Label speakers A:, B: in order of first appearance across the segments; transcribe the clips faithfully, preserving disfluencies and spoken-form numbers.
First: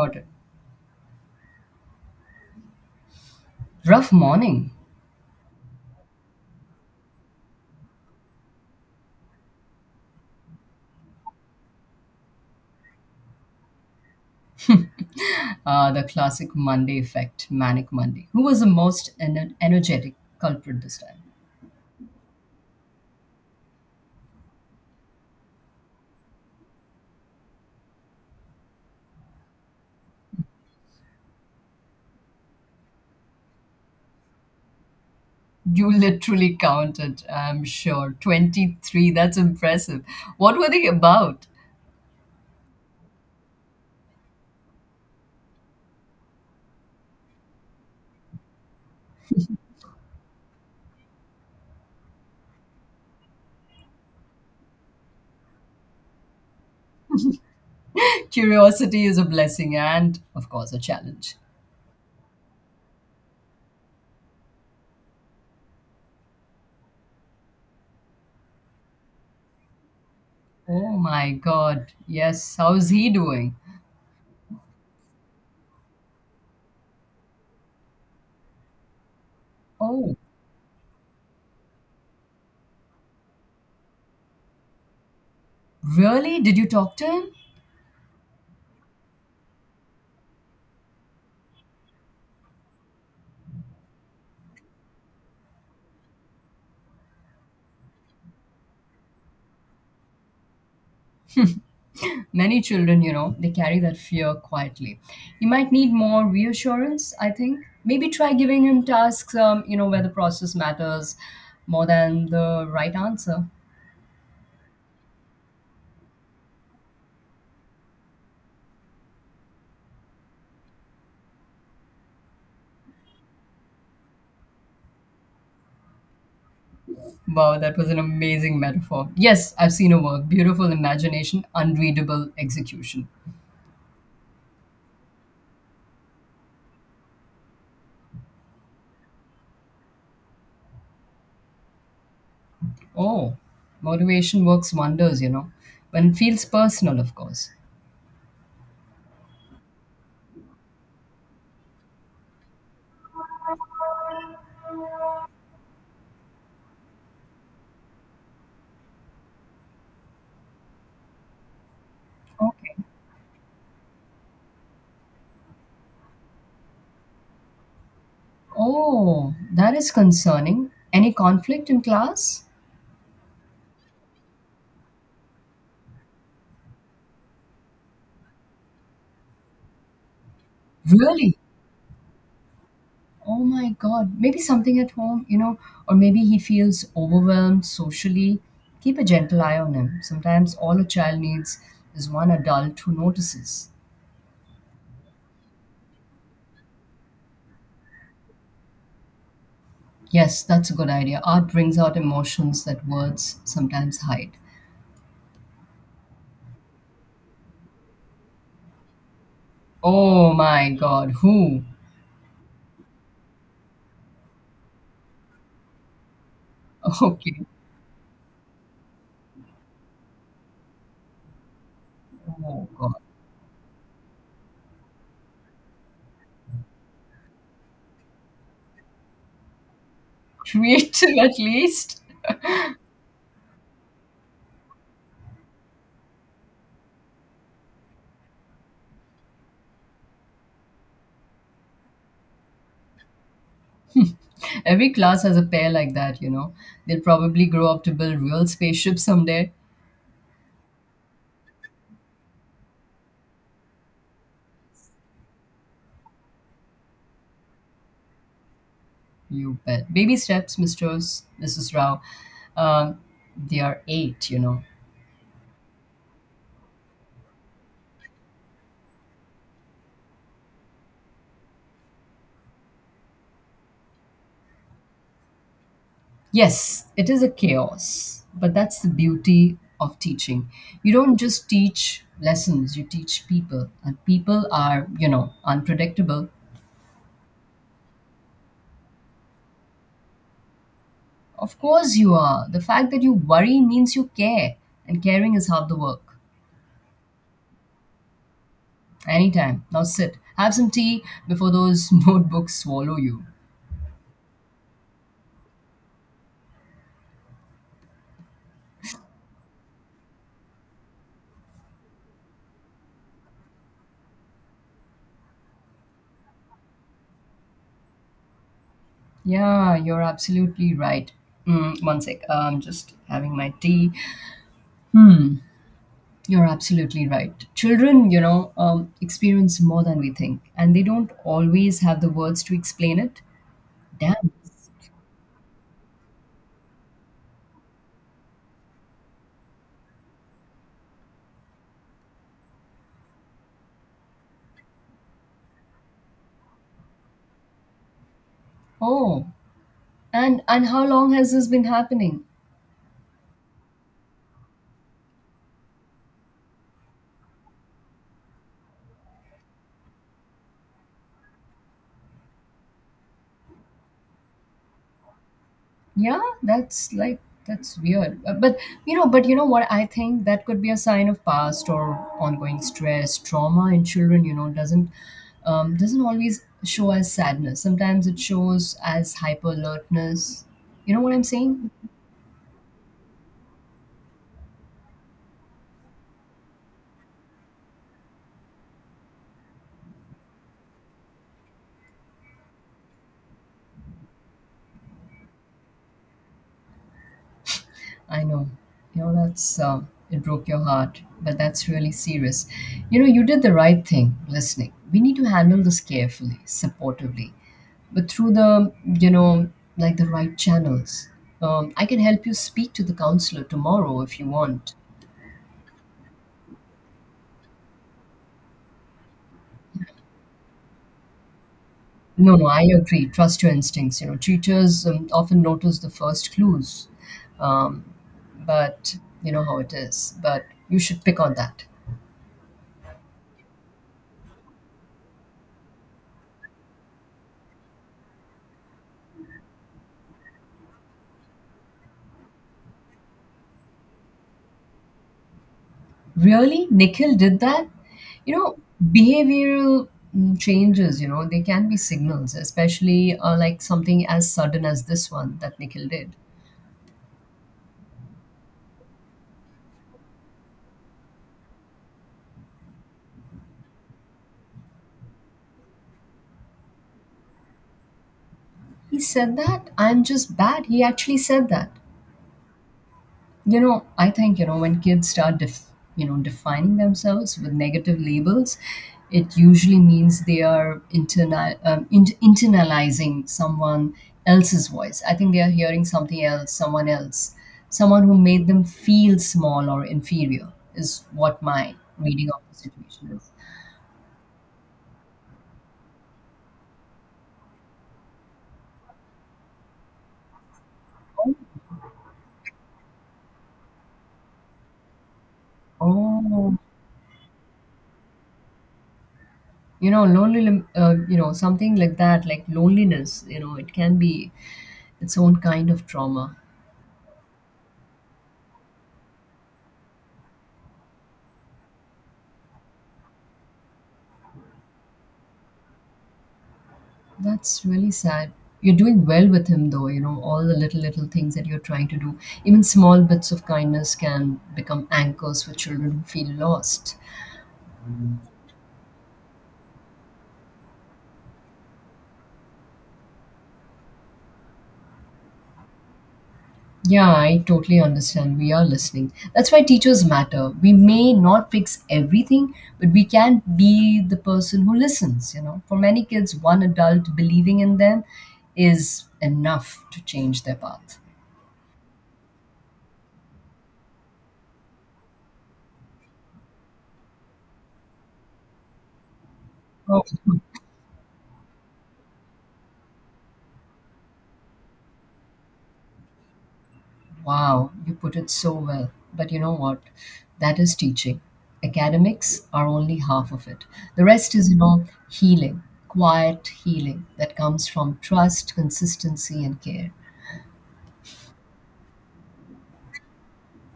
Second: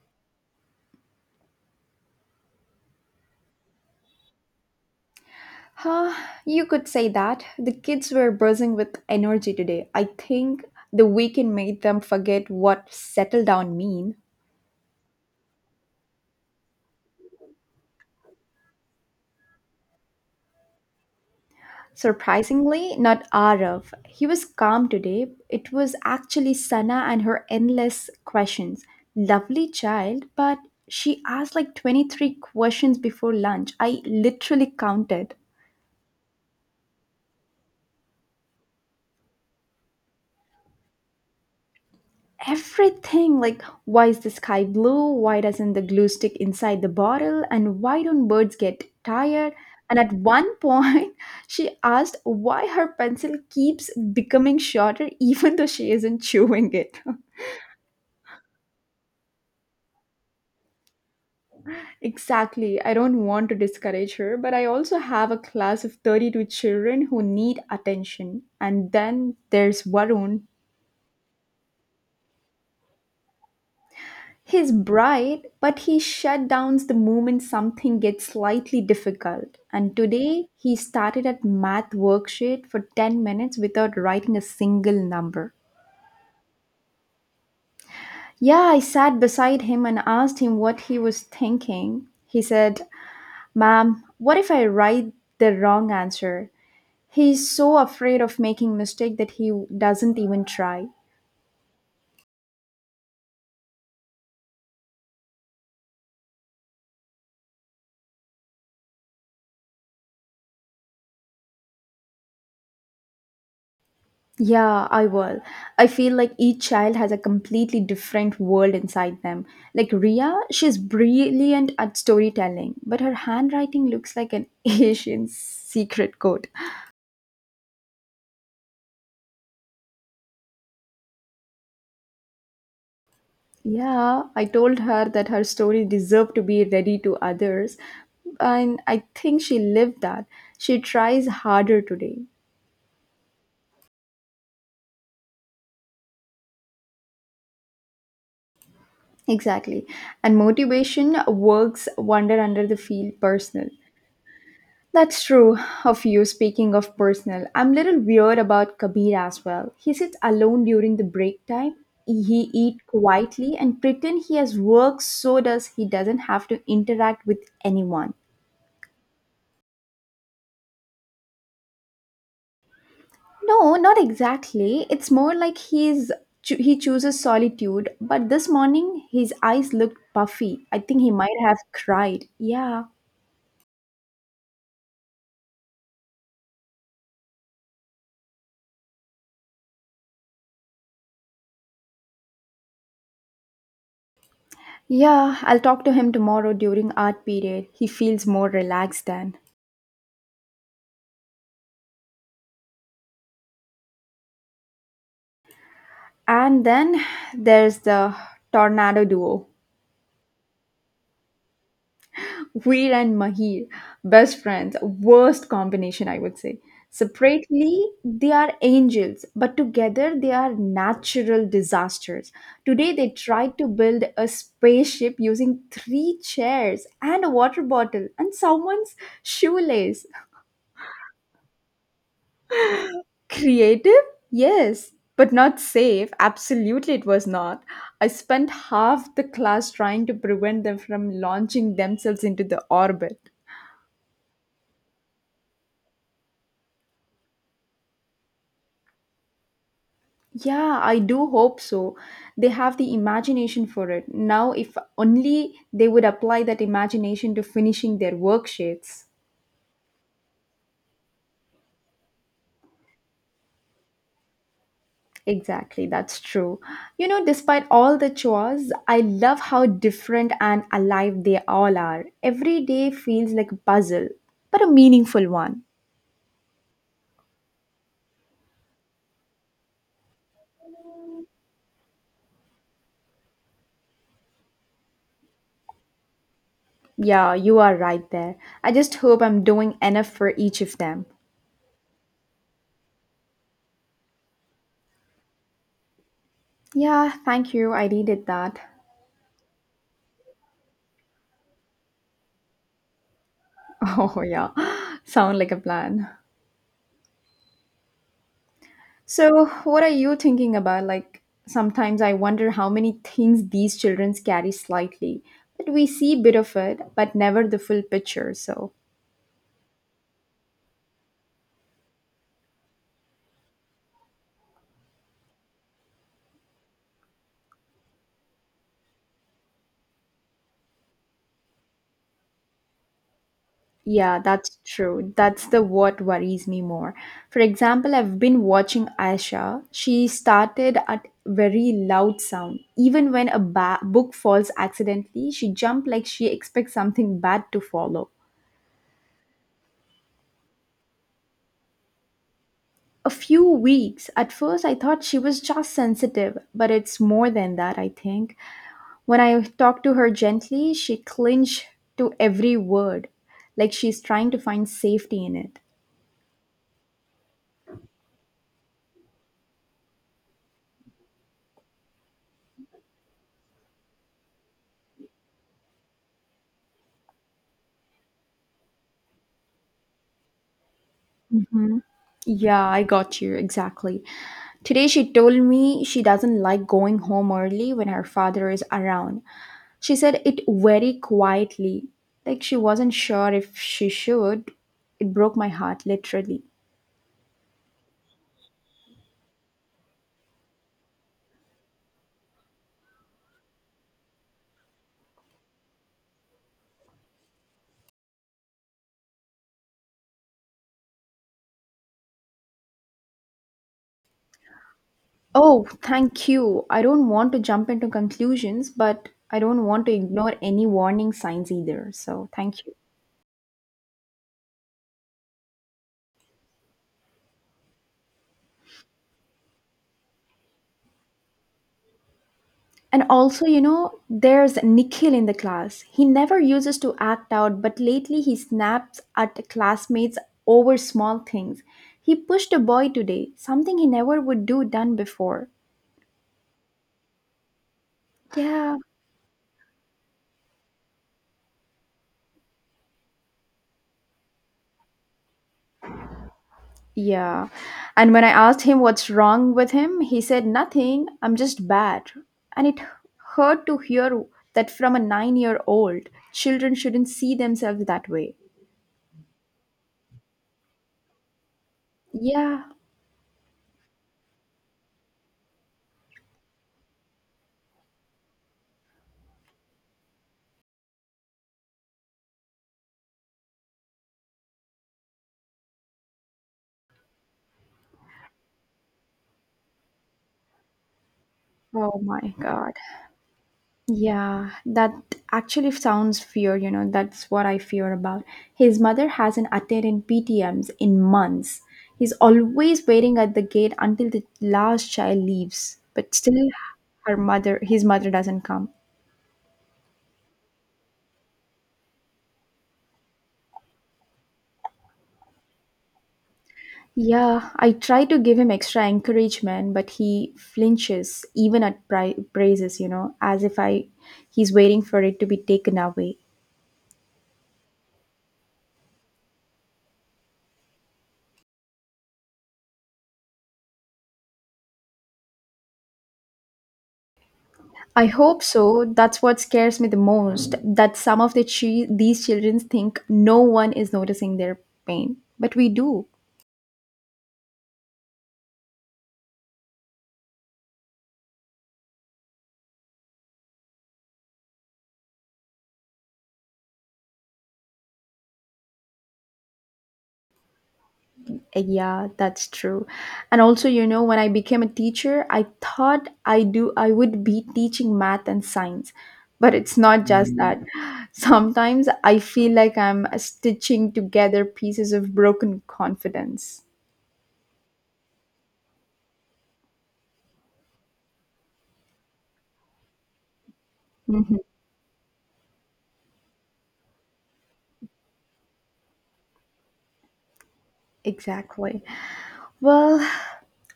A: Got it. Rough morning.
B: Huh, you could say that. The kids were buzzing with energy today. I think the weekend made them forget what settle down mean.
A: Uh, the classic Monday effect, manic Monday. Who was the most ener- energetic culprit this time?
B: Surprisingly, not Arav. He was calm today. It was actually Sana and her endless questions. Lovely child, but she asked like twenty-three questions before lunch. I literally counted.
A: You literally counted, I'm sure. twenty-three. That's impressive. What were they about?
B: Everything like why is the sky blue, why doesn't the glue stick inside the bottle, and why don't birds get tired, and at one point she asked why her pencil keeps becoming shorter even though she isn't chewing it.
A: Curiosity is a blessing and, of course, a challenge.
B: Exactly, I don't want to discourage her, but I also have a class of thirty-two children who need attention. And then there's Varun.
A: Oh my God. Yes. How's he doing?
B: He's bright, but he shut down the moment something gets slightly difficult. And
A: Oh,
B: today, he started at math worksheet for ten minutes without writing a single number.
A: really? Did you talk to him?
B: Yeah, I sat beside him and asked him what he was thinking. He said, Ma'am, what if I write the wrong answer? He's so afraid of making mistake that he doesn't even try.
A: Many children, you know, they carry that fear quietly. You might need more reassurance, I think. Maybe try giving him tasks, um, you know, where the process matters more than the right answer.
B: Yeah, I will. I feel like each child has a completely different world inside them. Like Ria, she's brilliant at storytelling, but her handwriting looks like an Asian secret code.
A: Wow, that was an amazing metaphor. Yes, I've seen a work. Beautiful imagination, unreadable execution.
B: Yeah, I told her that her story deserved to be ready to others, and I think she lived that. She tries harder today.
A: Oh, motivation works wonders, you know, when it feels personal, of course.
B: Exactly. And motivation works wonder under the field personal. That's true of you. Speaking of personal, I'm little weird about Kabir as well. He sits alone during the break time. He
A: Okay.
B: eat quietly and pretend he has work so does he doesn't have to interact with anyone.
A: Oh, that is concerning. Any conflict in class?
B: No, not exactly. It's more like he's cho- he chooses solitude. But this morning his eyes looked puffy. I think he might
A: Really?
B: have cried. Yeah.
A: Oh my God. Maybe something at home, you know, or maybe he feels overwhelmed socially. Keep a gentle eye on him. Sometimes all a child needs is one adult who notices.
B: Yeah, I'll talk to him tomorrow during art period. He feels more relaxed then.
A: Yes, that's a good idea. Art brings out emotions that words sometimes hide.
B: And then there's the tornado duo.
A: Oh my God. Who?
B: Veer and Mahir, best friends, worst combination, I would say.
A: Okay.
B: Separately, they are angels, but together they are natural disasters.
A: Oh
B: Today,
A: God.
B: they tried to build a spaceship using three chairs and a water bottle and someone's shoelace.
A: Creative at least.
B: Creative? Yes, but not safe. Absolutely, it was not. I spent half the class trying to prevent them from launching themselves into the orbit.
A: Every class has a pair like that, you know. They'll probably grow up to build real spaceships someday.
B: Yeah, I do hope so. They have the imagination for it. Now, if only they would apply that imagination to finishing their worksheets.
A: You bet. Baby steps, mister missus Rao. Um, they are eight, you know.
B: Exactly, that's true. You know, despite all the chores, I love how different and alive they all are. Every day feels like a puzzle, but a meaningful one.
A: Yes, it is a chaos, but that's the beauty of teaching. You don't just teach lessons, you teach people, and people are, you know, unpredictable.
B: Yeah, you are right there. I just hope I'm doing enough for each of them.
A: Of course, you are. The fact that you worry means you care, and caring is half the work.
B: Yeah, thank you. I needed that.
A: Anytime. Now sit. Have some tea before those notebooks swallow you.
B: Oh, yeah. Sound like a plan. So, what are you thinking about? Like, sometimes I wonder how many things these children carry slightly. But we see bit of it, but never the full picture. So,
A: Yeah, you're absolutely right. Mm, one sec, I'm just having my tea. Hmm, you're absolutely right. Children, you know, um, experience more than we think, and they don't always have the words to explain it.
B: yeah,
A: Damn.
B: that's true. That's the what worries me more. For example, I've been watching Aisha. She started at very loud sound. Even when a ba- book falls accidentally, she jumped like she expects something bad to follow.
A: Oh, and and how long has this been happening?
B: A few weeks. At first, I thought she was just sensitive, but it's more than that, I think. When I talked to her gently, she clinched to every word, like she's trying to find safety in it.
A: Yeah, that's like that's weird. Uh, But you know, but you know what? I think that could be a sign of past or ongoing stress, trauma in children. You know, doesn't um, doesn't always show as sadness. Sometimes it shows as hyper alertness. You know what I'm saying?
B: Yeah, I got you exactly. Today she told me she doesn't like going home early when her father is around. She said it very quietly, like she wasn't sure if she should. It broke my heart, literally.
A: I know. You know that's uh, it broke your heart, but that's really serious. You know, you did the right thing listening. We need to handle this carefully, supportively, but through the you know like the right channels. um, I can help you speak to the counselor tomorrow if you want.
B: Oh, thank you. I don't want to jump into conclusions, but I don't want to ignore any warning signs either. So,
A: No, no, I
B: thank you.
A: agree. Trust your instincts, you know. Teachers, um, often notice the first clues. Um, but You know how it is, but you should pick on that.
B: And also, you know, there's Nikhil in the class. He never uses to act out, but lately he snaps at classmates over small things. He pushed a boy today, something he never would do done before.
A: Really? Nikhil did that? You know,
B: Yeah.
A: behavioral mm, changes, you know, they can be signals, especially, uh, like something as sudden as this one that Nikhil did.
B: Yeah. And when I asked him what's wrong with him, he said, Nothing, I'm just bad. And it hurt to hear that from a nine-year old. Children shouldn't see themselves that way.
A: He said that "I'm just bad"? He actually said that?
B: Yeah.
A: You know, I think, you know, when kids start, def- you know, defining themselves with negative labels, it usually means they are internal, um, in- internalizing someone else's voice. I think they are hearing something else, someone else, someone who made them feel small or inferior, is what my
B: Oh my
A: reading of the
B: God.
A: situation is.
B: Yeah, that actually sounds fear, you know, that's what I fear about. His mother hasn't attended P T Ms in months. He's always waiting at the gate until the last child leaves, but still
A: Oh,
B: her mother his mother doesn't come.
A: you know, lonely, uh, you know, something like that, like loneliness, you know, it can be its own kind of trauma.
B: Yeah, I try to give him extra encouragement, but he flinches even at pri- praises, you know, as if I he's waiting for it to be taken away.
A: That's really sad. You're doing well with him, though, you know, all the little, little things that you're trying to do. Even small bits of kindness can become anchors for children who feel lost.
B: I hope so. That's what scares me the most that some of the chi- these children think no one is noticing their pain, but we do.
A: Yeah, I totally understand. We are listening. That's why teachers matter. We may not fix everything, but we can be the person who listens, you know. For many kids, one adult believing in them is enough to change their path.
B: Yeah, that's true. And also, you know, when I became a teacher, I thought I do I would be teaching math and science, but it's not
A: Okay.
B: just that. Sometimes I feel like I'm stitching together pieces of broken confidence.
A: Wow, you put it so well. But you know what? That is teaching. Academics are only half of it. The rest
B: Mhm.
A: is, you know, healing, quiet healing that comes from trust, consistency, and care.
B: Exactly. Well,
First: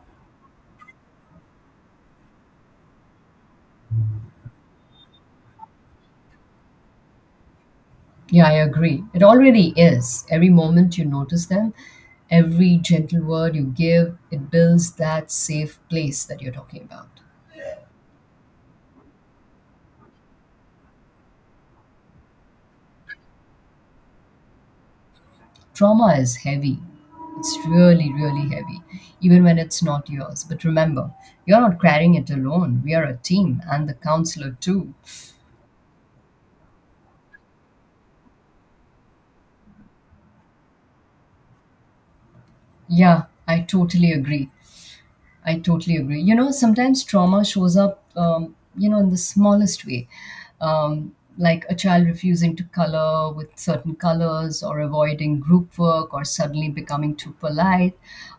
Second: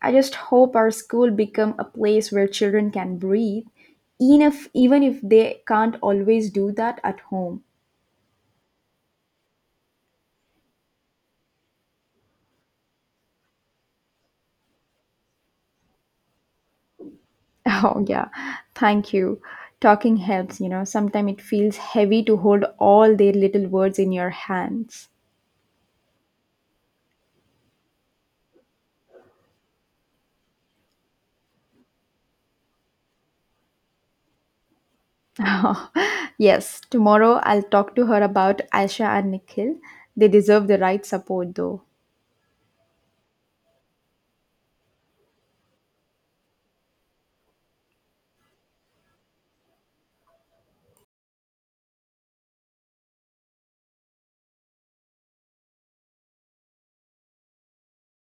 B: I just hope our school become a place where children can breathe, even if, even if they can't always do that at home.
A: Yeah, I agree. It already is. Every moment you notice them, every gentle word you give, it builds that safe place that you're talking about.
B: Oh yeah, thank you. Talking helps, you know. Sometimes it feels heavy to hold all their little words in your hands.
A: Trauma is heavy. It's really, really heavy, even when it's not yours. But remember, you're not carrying it alone. We are a team, and the counselor too.
B: Oh, yes, tomorrow I'll talk to her about Aisha and Nikhil. They deserve the right support though.
A: Yeah, I totally agree. I totally agree. You know, sometimes trauma shows up, um, you know, in the smallest way, um, like a child refusing to color with certain colors or avoiding group work or suddenly becoming too polite,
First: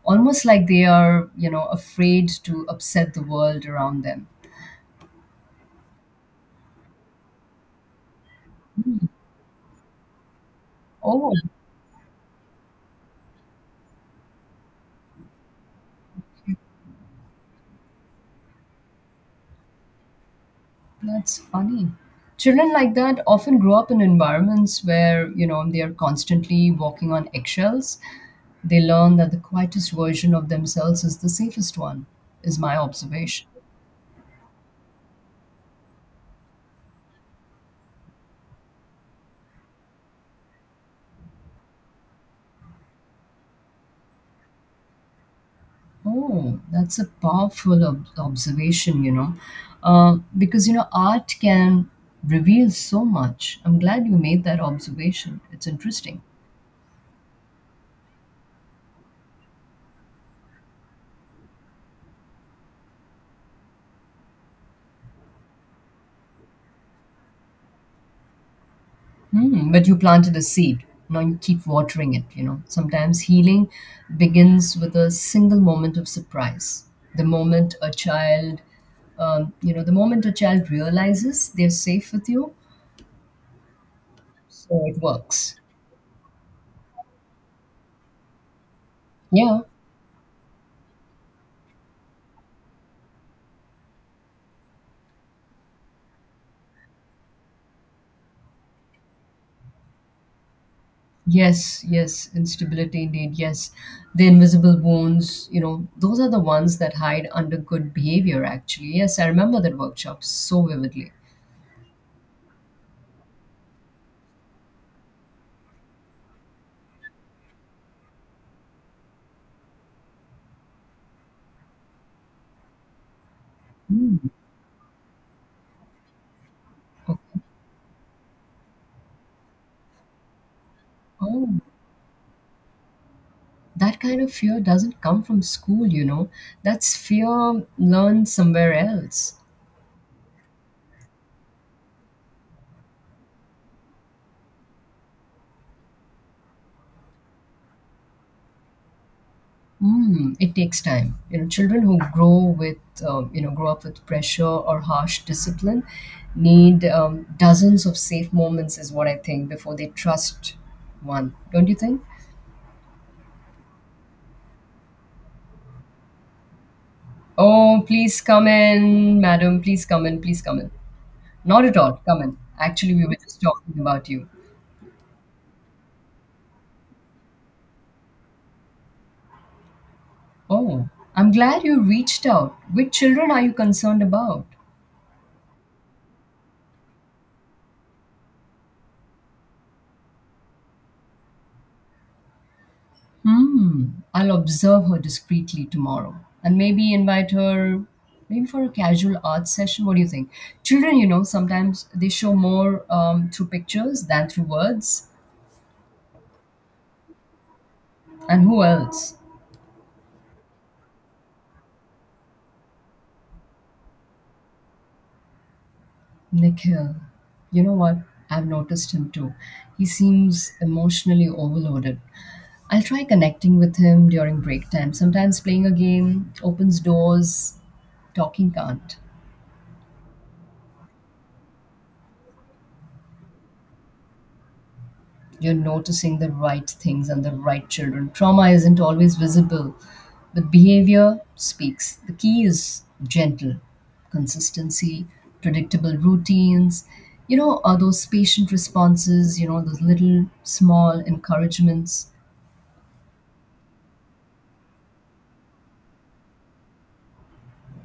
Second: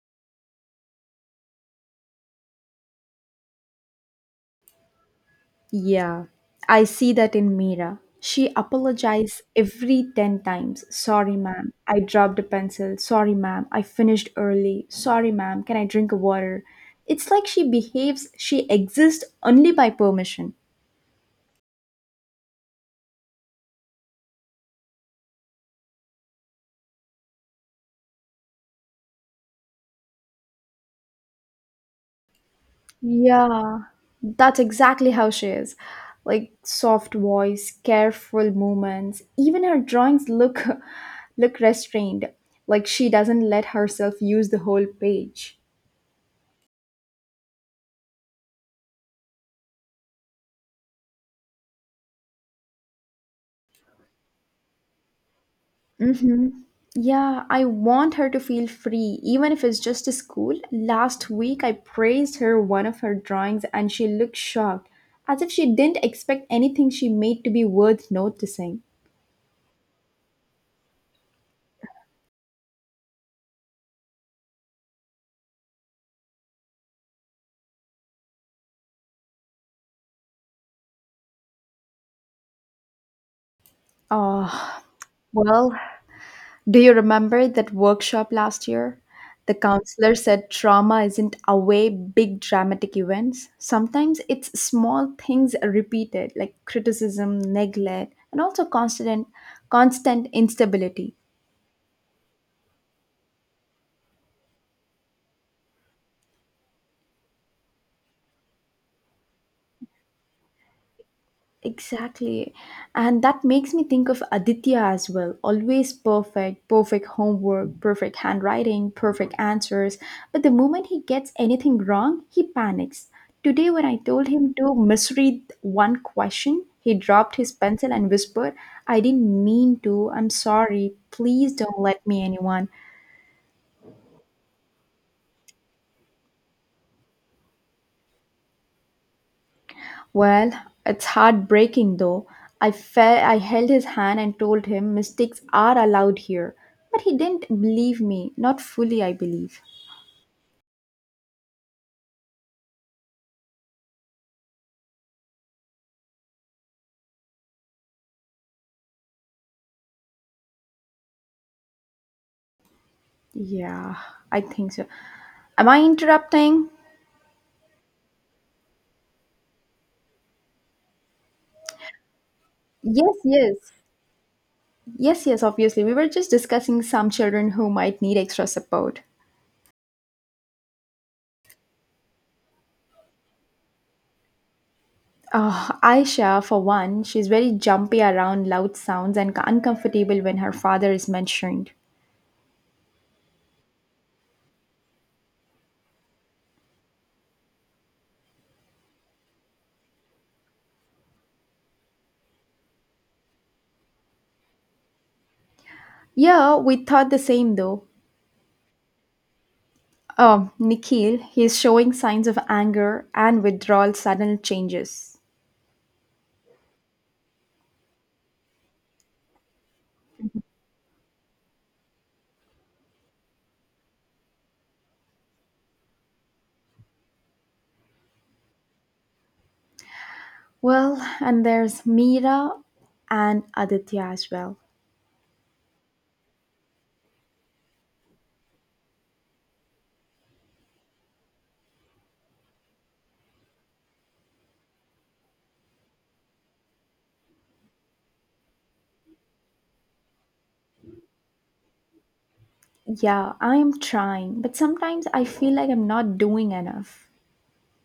A: almost like they are, you know, afraid to upset the world around them.
B: Yeah, I see that in Mira. She apologized every ten times.
A: Oh,
B: Sorry, ma'am, I dropped a pencil. Sorry, ma'am, I finished early. Sorry, ma'am, can I drink a water? It's like she behaves, she exists only by permission.
A: that's funny. Children like that often grow up in environments where, you know, they are constantly walking on eggshells. They learn that the quietest version of themselves is the safest one, is my observation.
B: Yeah, that's exactly how she is. Like soft voice, careful movements. Even her drawings look look restrained, like she doesn't let herself use the whole page.
A: Oh, that's a powerful ob- observation, you know, uh, because, you know, art can reveal so much. I'm glad you made that observation. It's interesting.
B: Mm-hmm. Yeah, I want her to feel free, even if it's just a school. Last week, I praised her one of her drawings and she looked shocked, as if she didn't expect anything she made to be worth noticing.
A: Hmm, but you planted a seed. Now you keep watering it, you know. Sometimes healing begins with a single moment of surprise. The moment a child, um, you know, the moment a child realizes they're safe with you,
B: Oh,
A: so it works.
B: well, do you remember that workshop last year? The
A: Yeah.
B: counselor said trauma isn't away big dramatic events. Sometimes it's small things repeated, like criticism, neglect, and also constant, constant instability.
A: Yes, yes, instability indeed. Yes. The invisible wounds, you know, those are the ones that hide under good behavior, actually. Yes, I remember that workshop so vividly.
B: Exactly. And that makes me think of Aditya as well. Always perfect, perfect homework, perfect handwriting, perfect answers. But the moment he gets anything wrong, he panics. Today, when I
A: Hmm.
B: told him to misread one question, he dropped his pencil and whispered, I didn't mean to. I'm sorry. Please
A: Oh,
B: don't let me anyone.
A: that kind of fear doesn't come from school, you know. That's fear learned somewhere else.
B: Well, it's heartbreaking though. I fell, I held his hand and told him mistakes are allowed here. But he didn't believe me, not fully, I believe.
A: Mm, it takes time. You know, children who grow with, um, you know, grow up with pressure or harsh discipline need um, dozens of safe moments, is what I think, before they trust one. Don't you think?
B: Yeah, I think so. Am I interrupting?
A: Oh, please come in, madam. Please come in. Please come in. Not at all. Come in. Actually, we were
B: Yes,
A: just
B: yes.
A: talking about you.
B: Yes, yes, obviously. We were just discussing some children who might need extra support.
A: Oh, I'm glad you reached out. Which children are you concerned about?
B: Oh, Aisha, for one, she's very jumpy around loud sounds and uncomfortable when her father is mentioned.
A: Hmm. I'll observe her discreetly tomorrow and maybe invite her maybe for a casual art session. What do you think? Children, you know, sometimes they show more um, through pictures than through words.
B: Yeah, we thought the same though.
A: And who else?
B: Um, Nikhil, he is showing signs of anger and withdrawal, sudden changes.
A: Nikhil. You know what? I've noticed him too. He seems emotionally overloaded. I'll try connecting with him during break time. Sometimes playing a game opens doors, talking can't.
B: Well, and there's Mira and Aditya as well.
A: You're noticing the right things and the right children. Trauma isn't always visible, but behavior speaks. The key is gentle consistency, predictable routines, you know, are those patient responses, you know, those little small encouragements.
B: Yeah, I am trying, but sometimes I feel like I'm not doing enough.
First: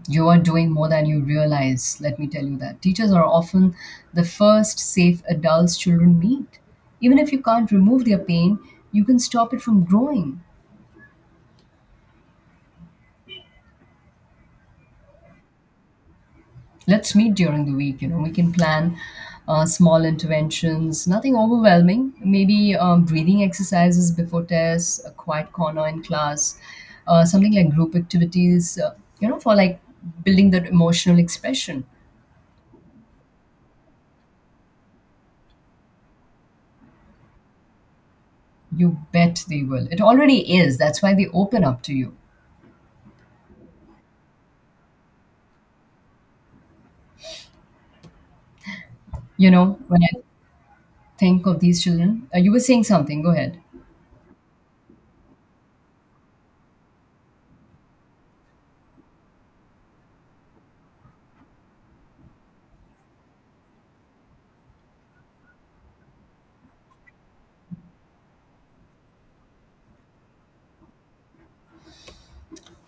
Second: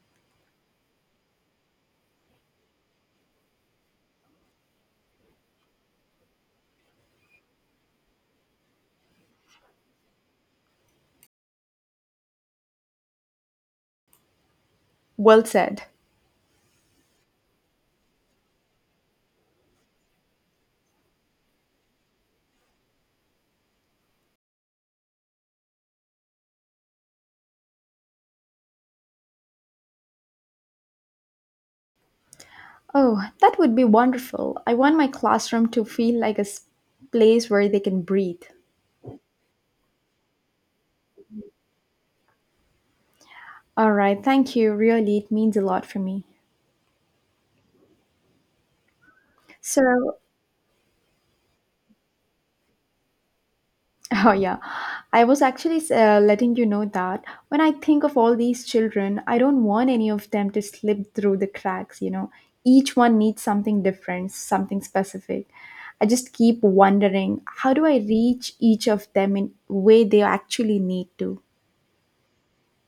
A: You are doing more than you realize, let me tell you that. Teachers are often the first safe adults children meet. Even if you can't remove their pain, you can stop it from growing.
B: Well said.
A: Let's meet during the week, you know. We can plan, uh, small interventions, nothing overwhelming. Maybe um, breathing exercises before tests, a quiet corner in class, uh, something like group activities, uh, you know, for like building that emotional expression.
B: Oh, that would be wonderful. I want my classroom to feel like a s- place where they can breathe.
A: You bet they will. It already is. That's why they open up to you.
B: All right, thank you. Really, it means a lot for me.
A: You know when i
B: So,
A: think of these children, uh, you were saying something, go ahead.
B: oh, yeah. I was actually uh, letting you know that when I think of all these children, I don't want any of them to slip through the cracks, you know. Each one needs something different, something specific. I just keep wondering, how do I reach each of them in way they actually need to?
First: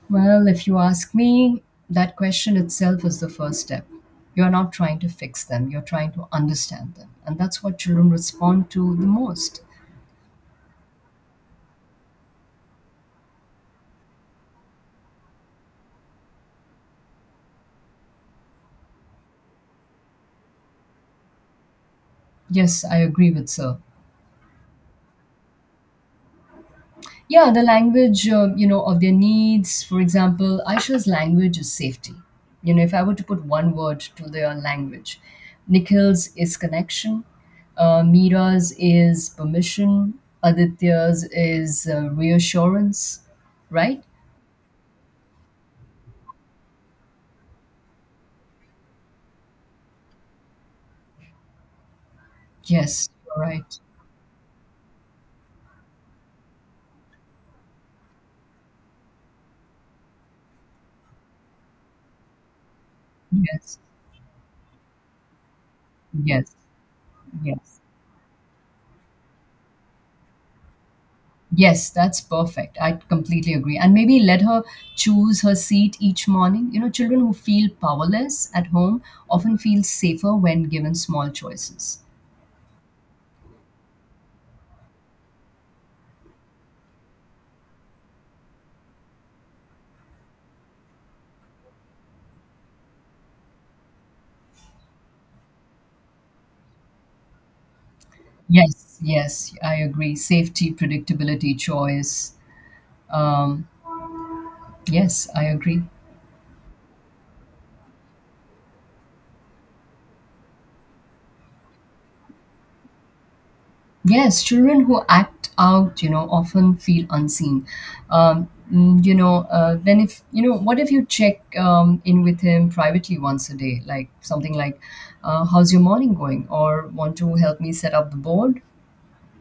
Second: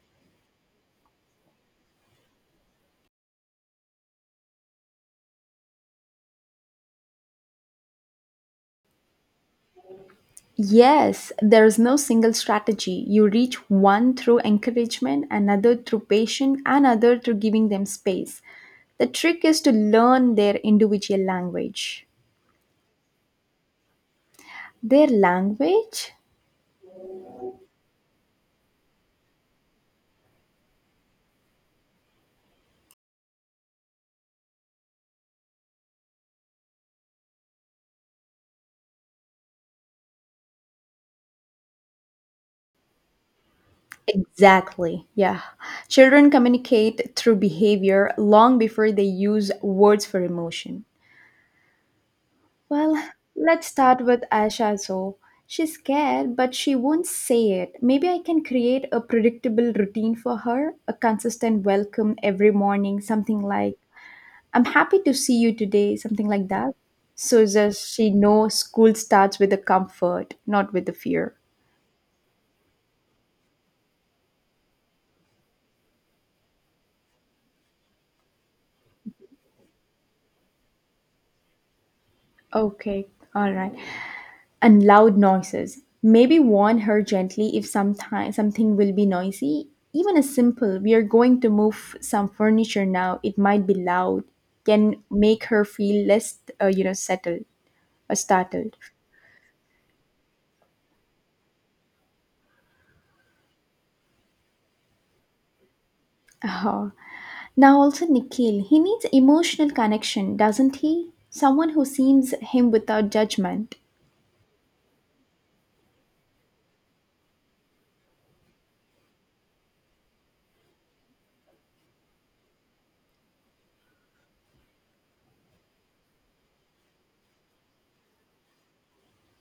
A: Well, if you ask me, that question itself is the first step. You're not trying to fix them, you're trying to understand them. And that's what children respond to the most.
B: Yes, there is no single strategy. You reach one through encouragement, another through patience, another through giving them space. The trick is to learn their individual language.
A: Yes, I agree with Sir.
B: Their language?
A: Yeah, the language, uh, you know, of their needs. For example, Aisha's language is safety. You know, if I were to put one word to their language, Nikhil's is connection, uh, Mira's is permission, Aditya's is uh, reassurance, right?
B: Exactly. Yeah. Children communicate through behavior long before they use words for emotion. Well,
A: Yes, you're
B: let's
A: right.
B: start with Asha. So she's scared, but she won't say it. Maybe I can create a predictable routine for her, a consistent welcome every morning, something like,
A: Yes,
B: I'm happy to see you today, something like
A: yes,
B: that. So that
A: yes.
B: she knows school starts with the comfort, not with the fear.
A: Yes, that's perfect. I completely agree. And maybe let her choose her seat each morning. You know, children who feel powerless at home often feel safer when given small choices.
B: Okay, all right. And loud noises. Maybe warn her gently if sometime, something will be noisy. Even a simple, we are going to move some furniture now, it might be loud, can make her feel less, uh, you know, settled or startled.
A: Yes, yes, I agree. Safety, predictability, choice. Um, yes, I agree.
B: Uh-huh. Now, also, Nikhil, he needs emotional connection, doesn't he? Someone who sees him without judgment.
A: Yes, children who act out, you know, often feel unseen. Um, mm, you know, uh, then if you know, what if you check um, in with him privately once a day, like something like, uh, "How's your morning going?" or "Want to help me set up the board?"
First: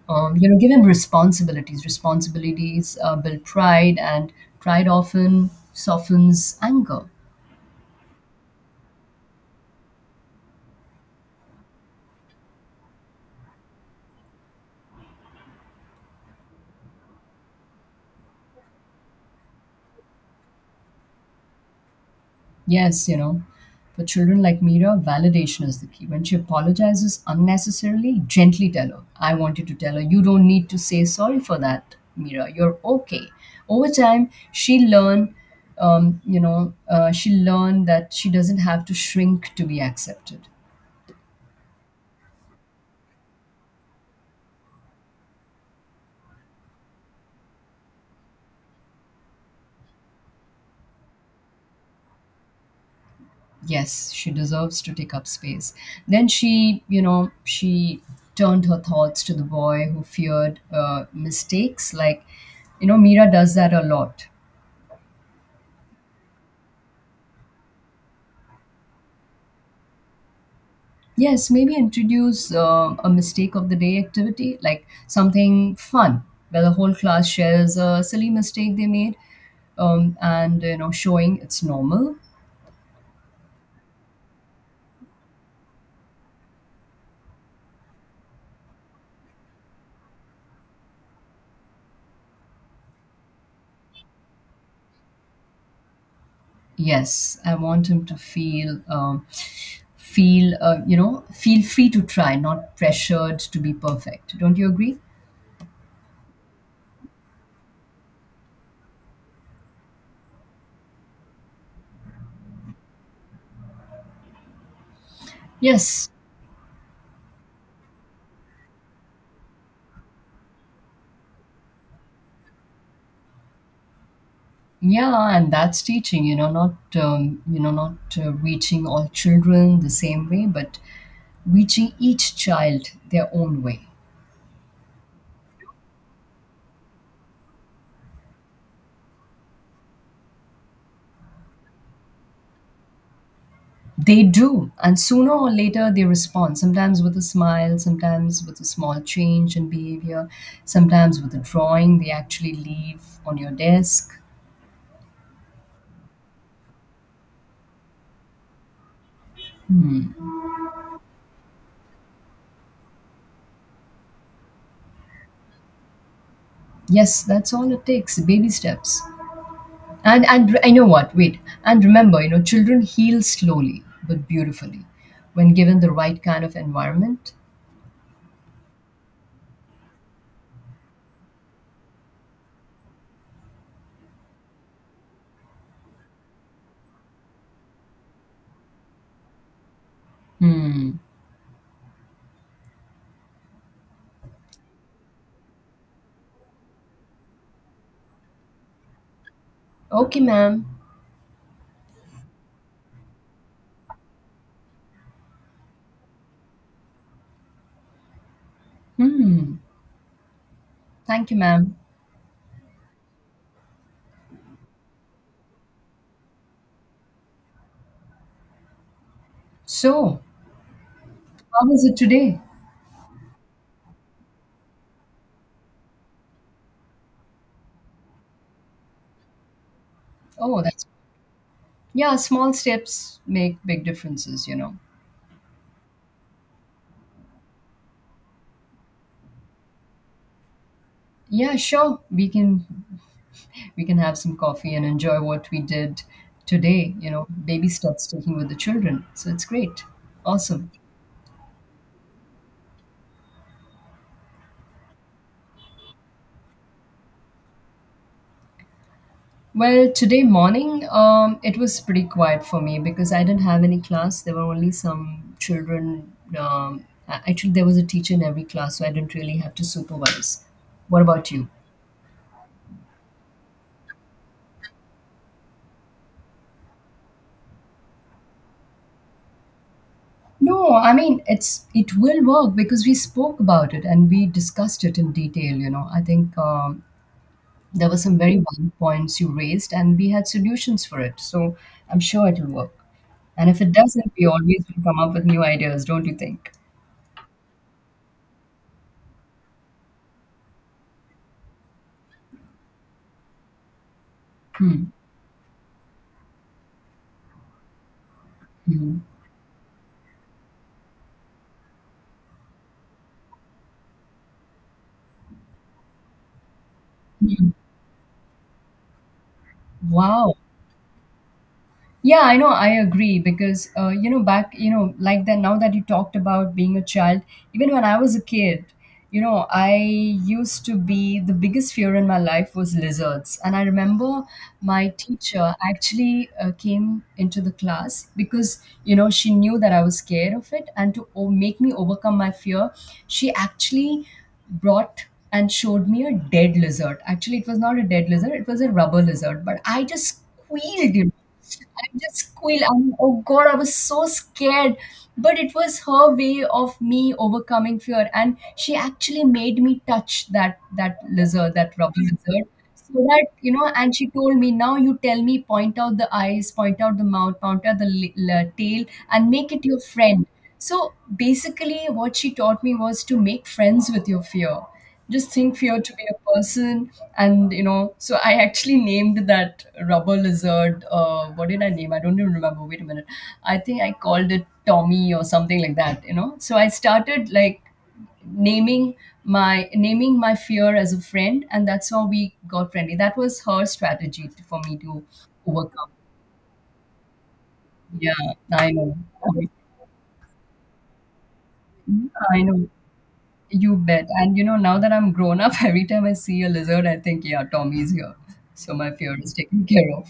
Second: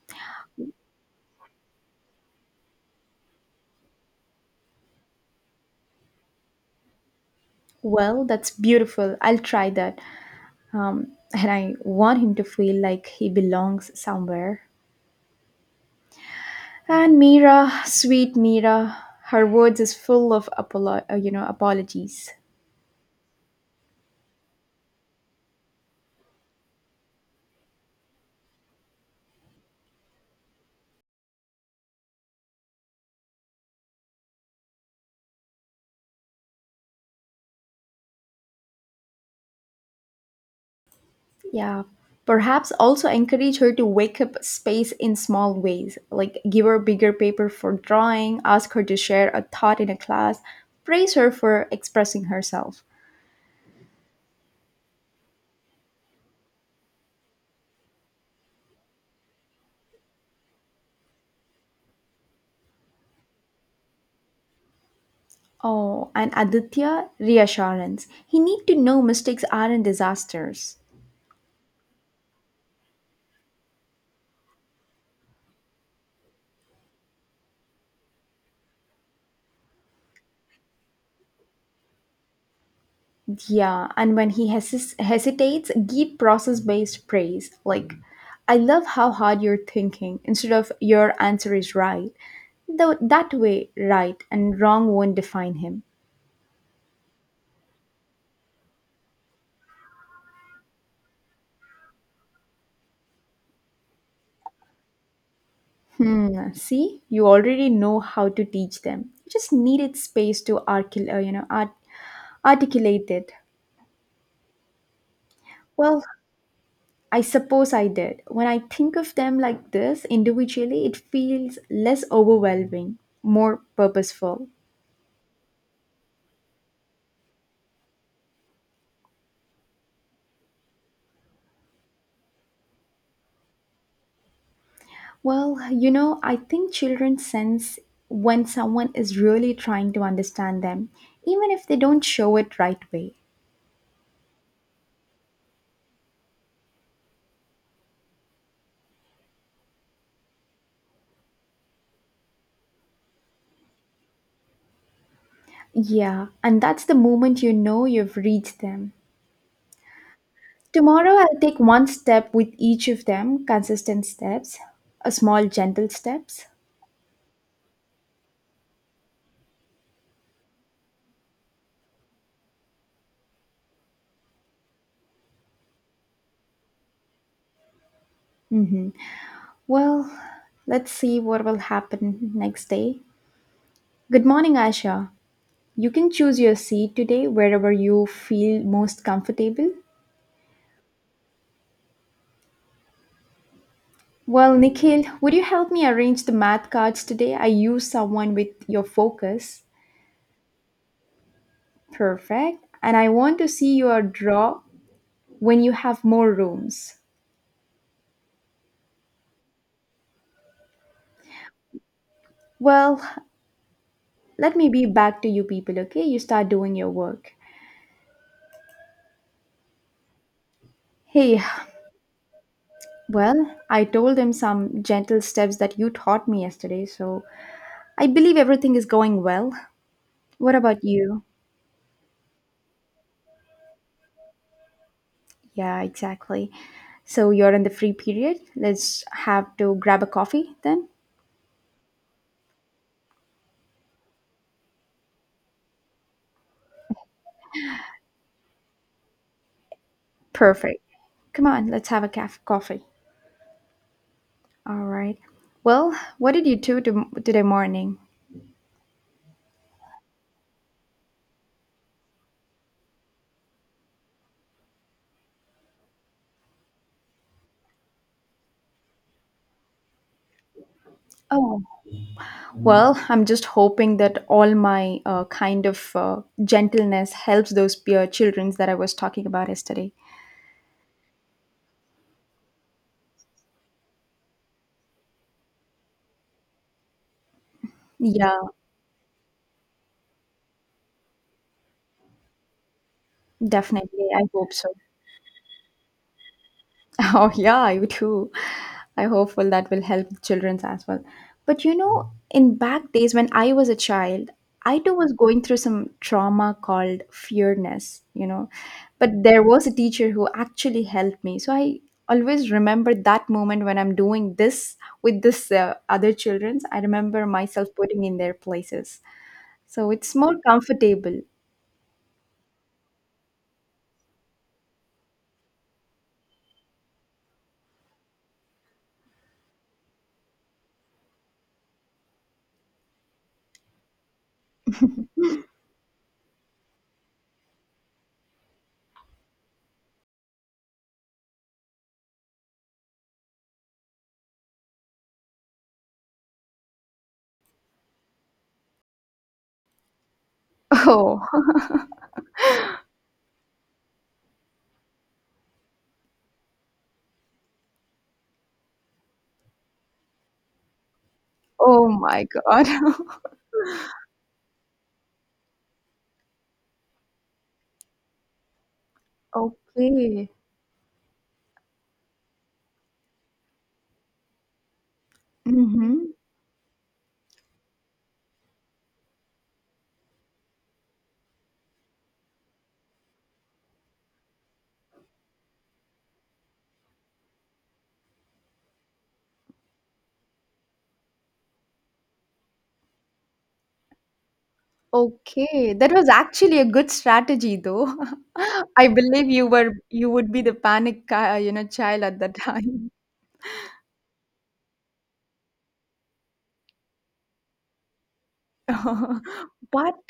A: Um, you know, give him responsibilities. Responsibilities uh, build pride, and pride often softens anger.
B: Well, that's beautiful. I'll try that. Um, and I want him to feel like he belongs somewhere. And Mira, sweet Mira, her words is full of apolo- uh, you know apologies.
A: Yes, you know, for children like Mira, validation is the key. When she apologizes unnecessarily, gently tell her, I want you to tell her, "You don't need to say sorry for that, Mira. You're okay." Over time, she learned, um, you know, uh, she learned that she doesn't have to shrink to be accepted.
B: Yeah. Perhaps also encourage her to wake up space in small ways, like give her bigger paper for drawing, ask her to share a thought in a class, praise her for expressing herself.
A: Yes, she deserves to take up space. Then she, you know, she turned her thoughts to the boy who feared uh, mistakes. Like, you know, Mira does that a lot.
B: Oh, and Aditya reassurance. He need to know mistakes aren't disasters.
A: Yes, maybe introduce uh, a mistake of the day activity, like something fun, where the whole class shares a silly mistake they made, um, and you know, showing it's normal.
B: Yeah, and when he hesis hesitates, give process-based praise. Like, I love how hard you're thinking instead of your answer is right. Though that way, right and wrong won't define him.
A: Yes, I want him to feel, um, feel, uh, you know, feel free to try, not pressured to be perfect. Don't you agree?
B: Hmm. See, you already know how to teach them. You just needed space to arcul- uh, you know, art- articulate it. Well,
A: Yes,
B: I suppose I did. When I think of them like this individually, it feels less overwhelming, more purposeful.
A: yeah, and that's teaching. You know, not um, you know, not uh, reaching all children the same way, but reaching each child their own way.
B: Well, you know, I think children sense when someone is really trying to understand them, even if they don't show it right way.
A: They do, and sooner or later they respond, sometimes with a smile, sometimes with a small change in behavior, sometimes with a drawing they actually leave on your desk.
B: Yeah, and that's the moment you know you've reached them. Tomorrow, I'll take one step with each of them, consistent steps, a small, gentle steps.
A: Yes, that's all it takes, baby steps. And and I know what, wait. And remember, you know, children heal slowly but beautifully when given the right kind of environment.
B: Well, let's see what will happen next day. Good morning, Asha. You can choose your seat today wherever you feel most comfortable.
A: Hmm.
B: Well, Nikhil, would you help me arrange the math cards today? I used someone with your focus.
A: Okay, ma'am.
B: Perfect. And I want to see your draw when you have more rooms.
A: Hmm. Thank you, ma'am.
B: Well, let me be back to you people, okay? You start doing your work.
A: So,
B: Hey,
A: how was it today?
B: well, I told them some gentle steps that you taught me yesterday, so I believe everything is going well. What
A: Oh,
B: about
A: that's
B: you?
A: yeah, small steps make big differences you know
B: Yeah, exactly. So you're in the free period. Let's have to grab a coffee then.
A: Yeah, sure, we can, we can have some coffee and enjoy what we did today you know baby steps taking with the children, so it's great. Awesome.
B: Perfect. Come on, let's have a caf- coffee. All right. Well, what did you do to- today morning?
A: Well, today morning um, it was pretty quiet for me because I didn't have any class. There were only some children. um, a- Actually, there was a teacher in every class, so I didn't really have to supervise. What about you?
B: Oh, well, I'm just hoping that all my uh, kind of uh, gentleness helps those peer children that I was talking about yesterday.
A: No, I mean it's, it will work because we spoke about it and we discussed it in detail. You know, I think um, there were some very
B: Yeah,
A: valid points you raised, and we had solutions for it. So I'm sure it'll work. And if it
B: definitely.
A: doesn't,
B: I
A: we
B: hope
A: always
B: so.
A: will come up with new ideas, don't you think?
B: Oh, yeah, you too. I hopeful that will help children as well. But you know, in back days when I was a child, I
A: Hmm.
B: too was going through some trauma called fearness, you know.
A: Hmm.
B: But there was a teacher who actually helped me. So I always remember that moment when I'm doing this with this uh, other children's. I remember
A: Hmm.
B: myself putting in their places. So it's more
A: Wow.
B: comfortable.
A: Yeah, I know. I agree because uh, you know, back, you know, like that, now that you talked about being a child. Even when I was a kid, you know, I used to be, the biggest fear in my life was lizards, and I remember my teacher actually uh, came into the class because, you know, she knew that I was scared of it, and to o- make me overcome my fear, she actually brought and showed me a dead lizard. Actually, it was not a dead lizard; it was a rubber lizard, but I just squealed. You
B: Oh,
A: know? I just squealed. I'm, like, oh God, I was so scared. But it was her way of me overcoming fear. And she actually made me touch that that lizard, that
B: oh
A: rubber
B: my
A: lizard.
B: God.
A: So that, you know, and she told me, now you tell me, point out the eyes, point out the mouth, point out the l- l- tail, and make it your friend.
B: Okay.
A: So basically, what she taught me was to make friends with your fear. Just think fear to be
B: Mm-hmm.
A: a person, and you know, so I actually named that rubber lizard. Uh, what did I name? I don't even remember. Wait a minute. I think I called it Tommy or something like that, you know. So I started like naming, my naming my fear as a friend, and that's how we got friendly. That was her strategy to, for me to
B: Okay,
A: overcome.
B: that was actually a good strategy though.
A: Yeah. I
B: I
A: know.
B: believe you were you would be the panic, uh, you know, child at that
A: I know.
B: time.
A: You bet. And you know, now that I'm grown up, every time I see a lizard, I think, yeah, Tommy's here. So my fear is taken care
B: But
A: of.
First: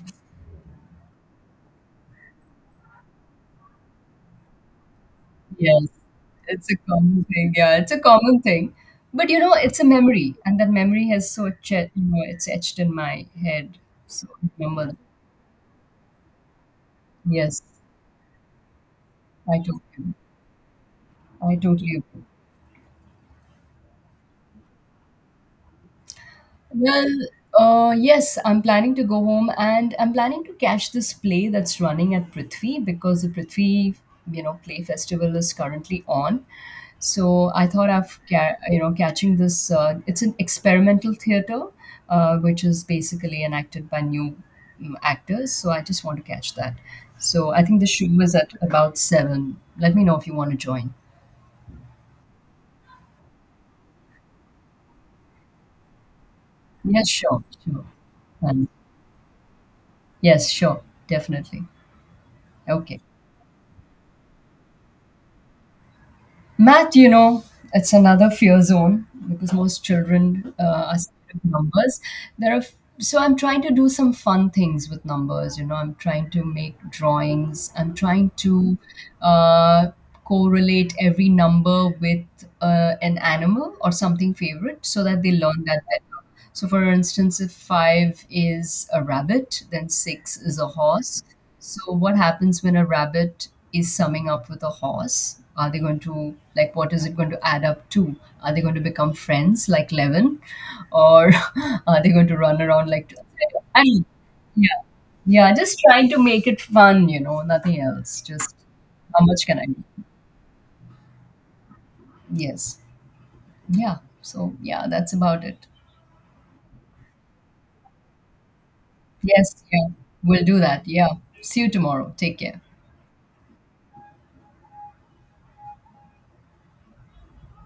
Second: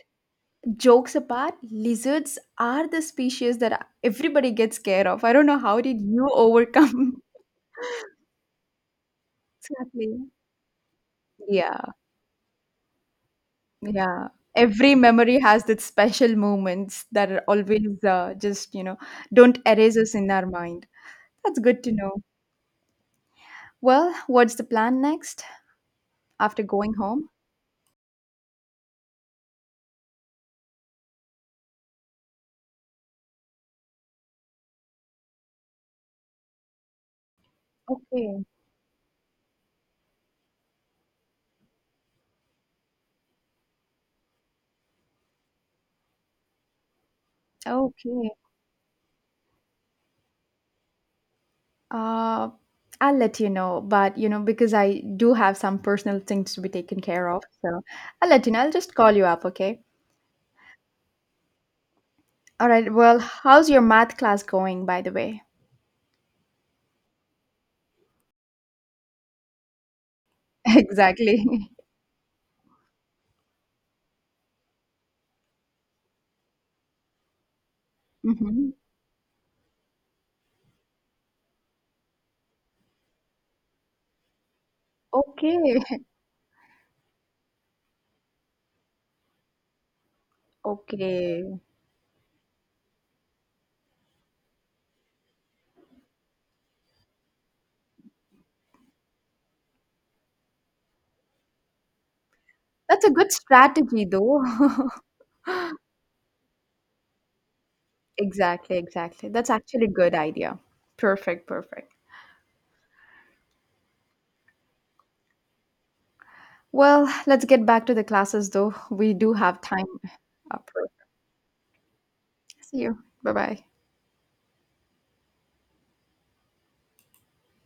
B: jokes apart, lizards are the species that everybody gets scared of. I don't know how
A: Yes.
B: did you
A: It's a
B: overcome.
A: common thing. Yeah, it's a common thing. But you know, it's a
B: Exactly.
A: memory. And that memory has so ch-
B: Yeah,
A: you know, it's etched in my head. So
B: yeah.
A: I
B: Every
A: remember.
B: memory has that special moments that are
A: Yes,
B: always uh, just, you know, don't
A: I
B: erase us
A: totally,
B: in our mind.
A: I
B: That's good to
A: totally
B: know.
A: agree.
B: Well, what's the plan next after going
A: Well,
B: home?
A: uh, yes, I'm planning to go home and I'm planning to catch this play that's running at Prithvi, because the Prithvi, you know, play festival is currently on. So I thought of,
B: Okay,
A: ca- you know, catching this. Uh, it's an experimental theater, uh, which is basically enacted by new mm, actors. So I just want to catch that. So I think the show
B: okay.
A: is at about seven. Let me know if you want to join.
B: Uh, I'll let you know, but you know, because I do have some personal things to be taken
A: Yes,
B: care of,
A: sure,
B: so
A: sure.
B: I'll let you know.
A: Um,
B: I'll just call you up, okay?
A: yes, sure, definitely.
B: All right.
A: Okay.
B: Well, how's your math class going, by the way?
A: Math, you know, it's another fear zone because most children uh, are scared
B: Exactly.
A: of numbers. There are f- so I'm trying to do some fun things with numbers. You know, I'm trying to make drawings. I'm trying
B: Hmm.
A: to uh, correlate every number with uh, an animal or something favorite so that they learn
B: Okay,
A: that better. So, for instance, if five is a rabbit, then six is a horse.
B: okay.
A: So, what happens when a rabbit is summing up with a horse? Are they going to, like, what is it going to add up to? Are they going to become friends like Levin? Or are they going to run around
B: That's a
A: like.
B: good
A: I
B: strategy,
A: mean,
B: though.
A: yeah, yeah, just trying to make it fun, you know, nothing else. Just
B: Exactly,
A: how
B: exactly.
A: much
B: That's
A: can I
B: actually a
A: do?
B: good idea. Perfect, perfect.
A: Yes. Yeah. So, yeah, that's about it.
B: Well, let's get back to the classes, though. We do have
A: Yes,
B: time
A: yeah. We'll do
B: up.
A: that. Yeah. See you tomorrow. Take care.
B: See you. Bye bye.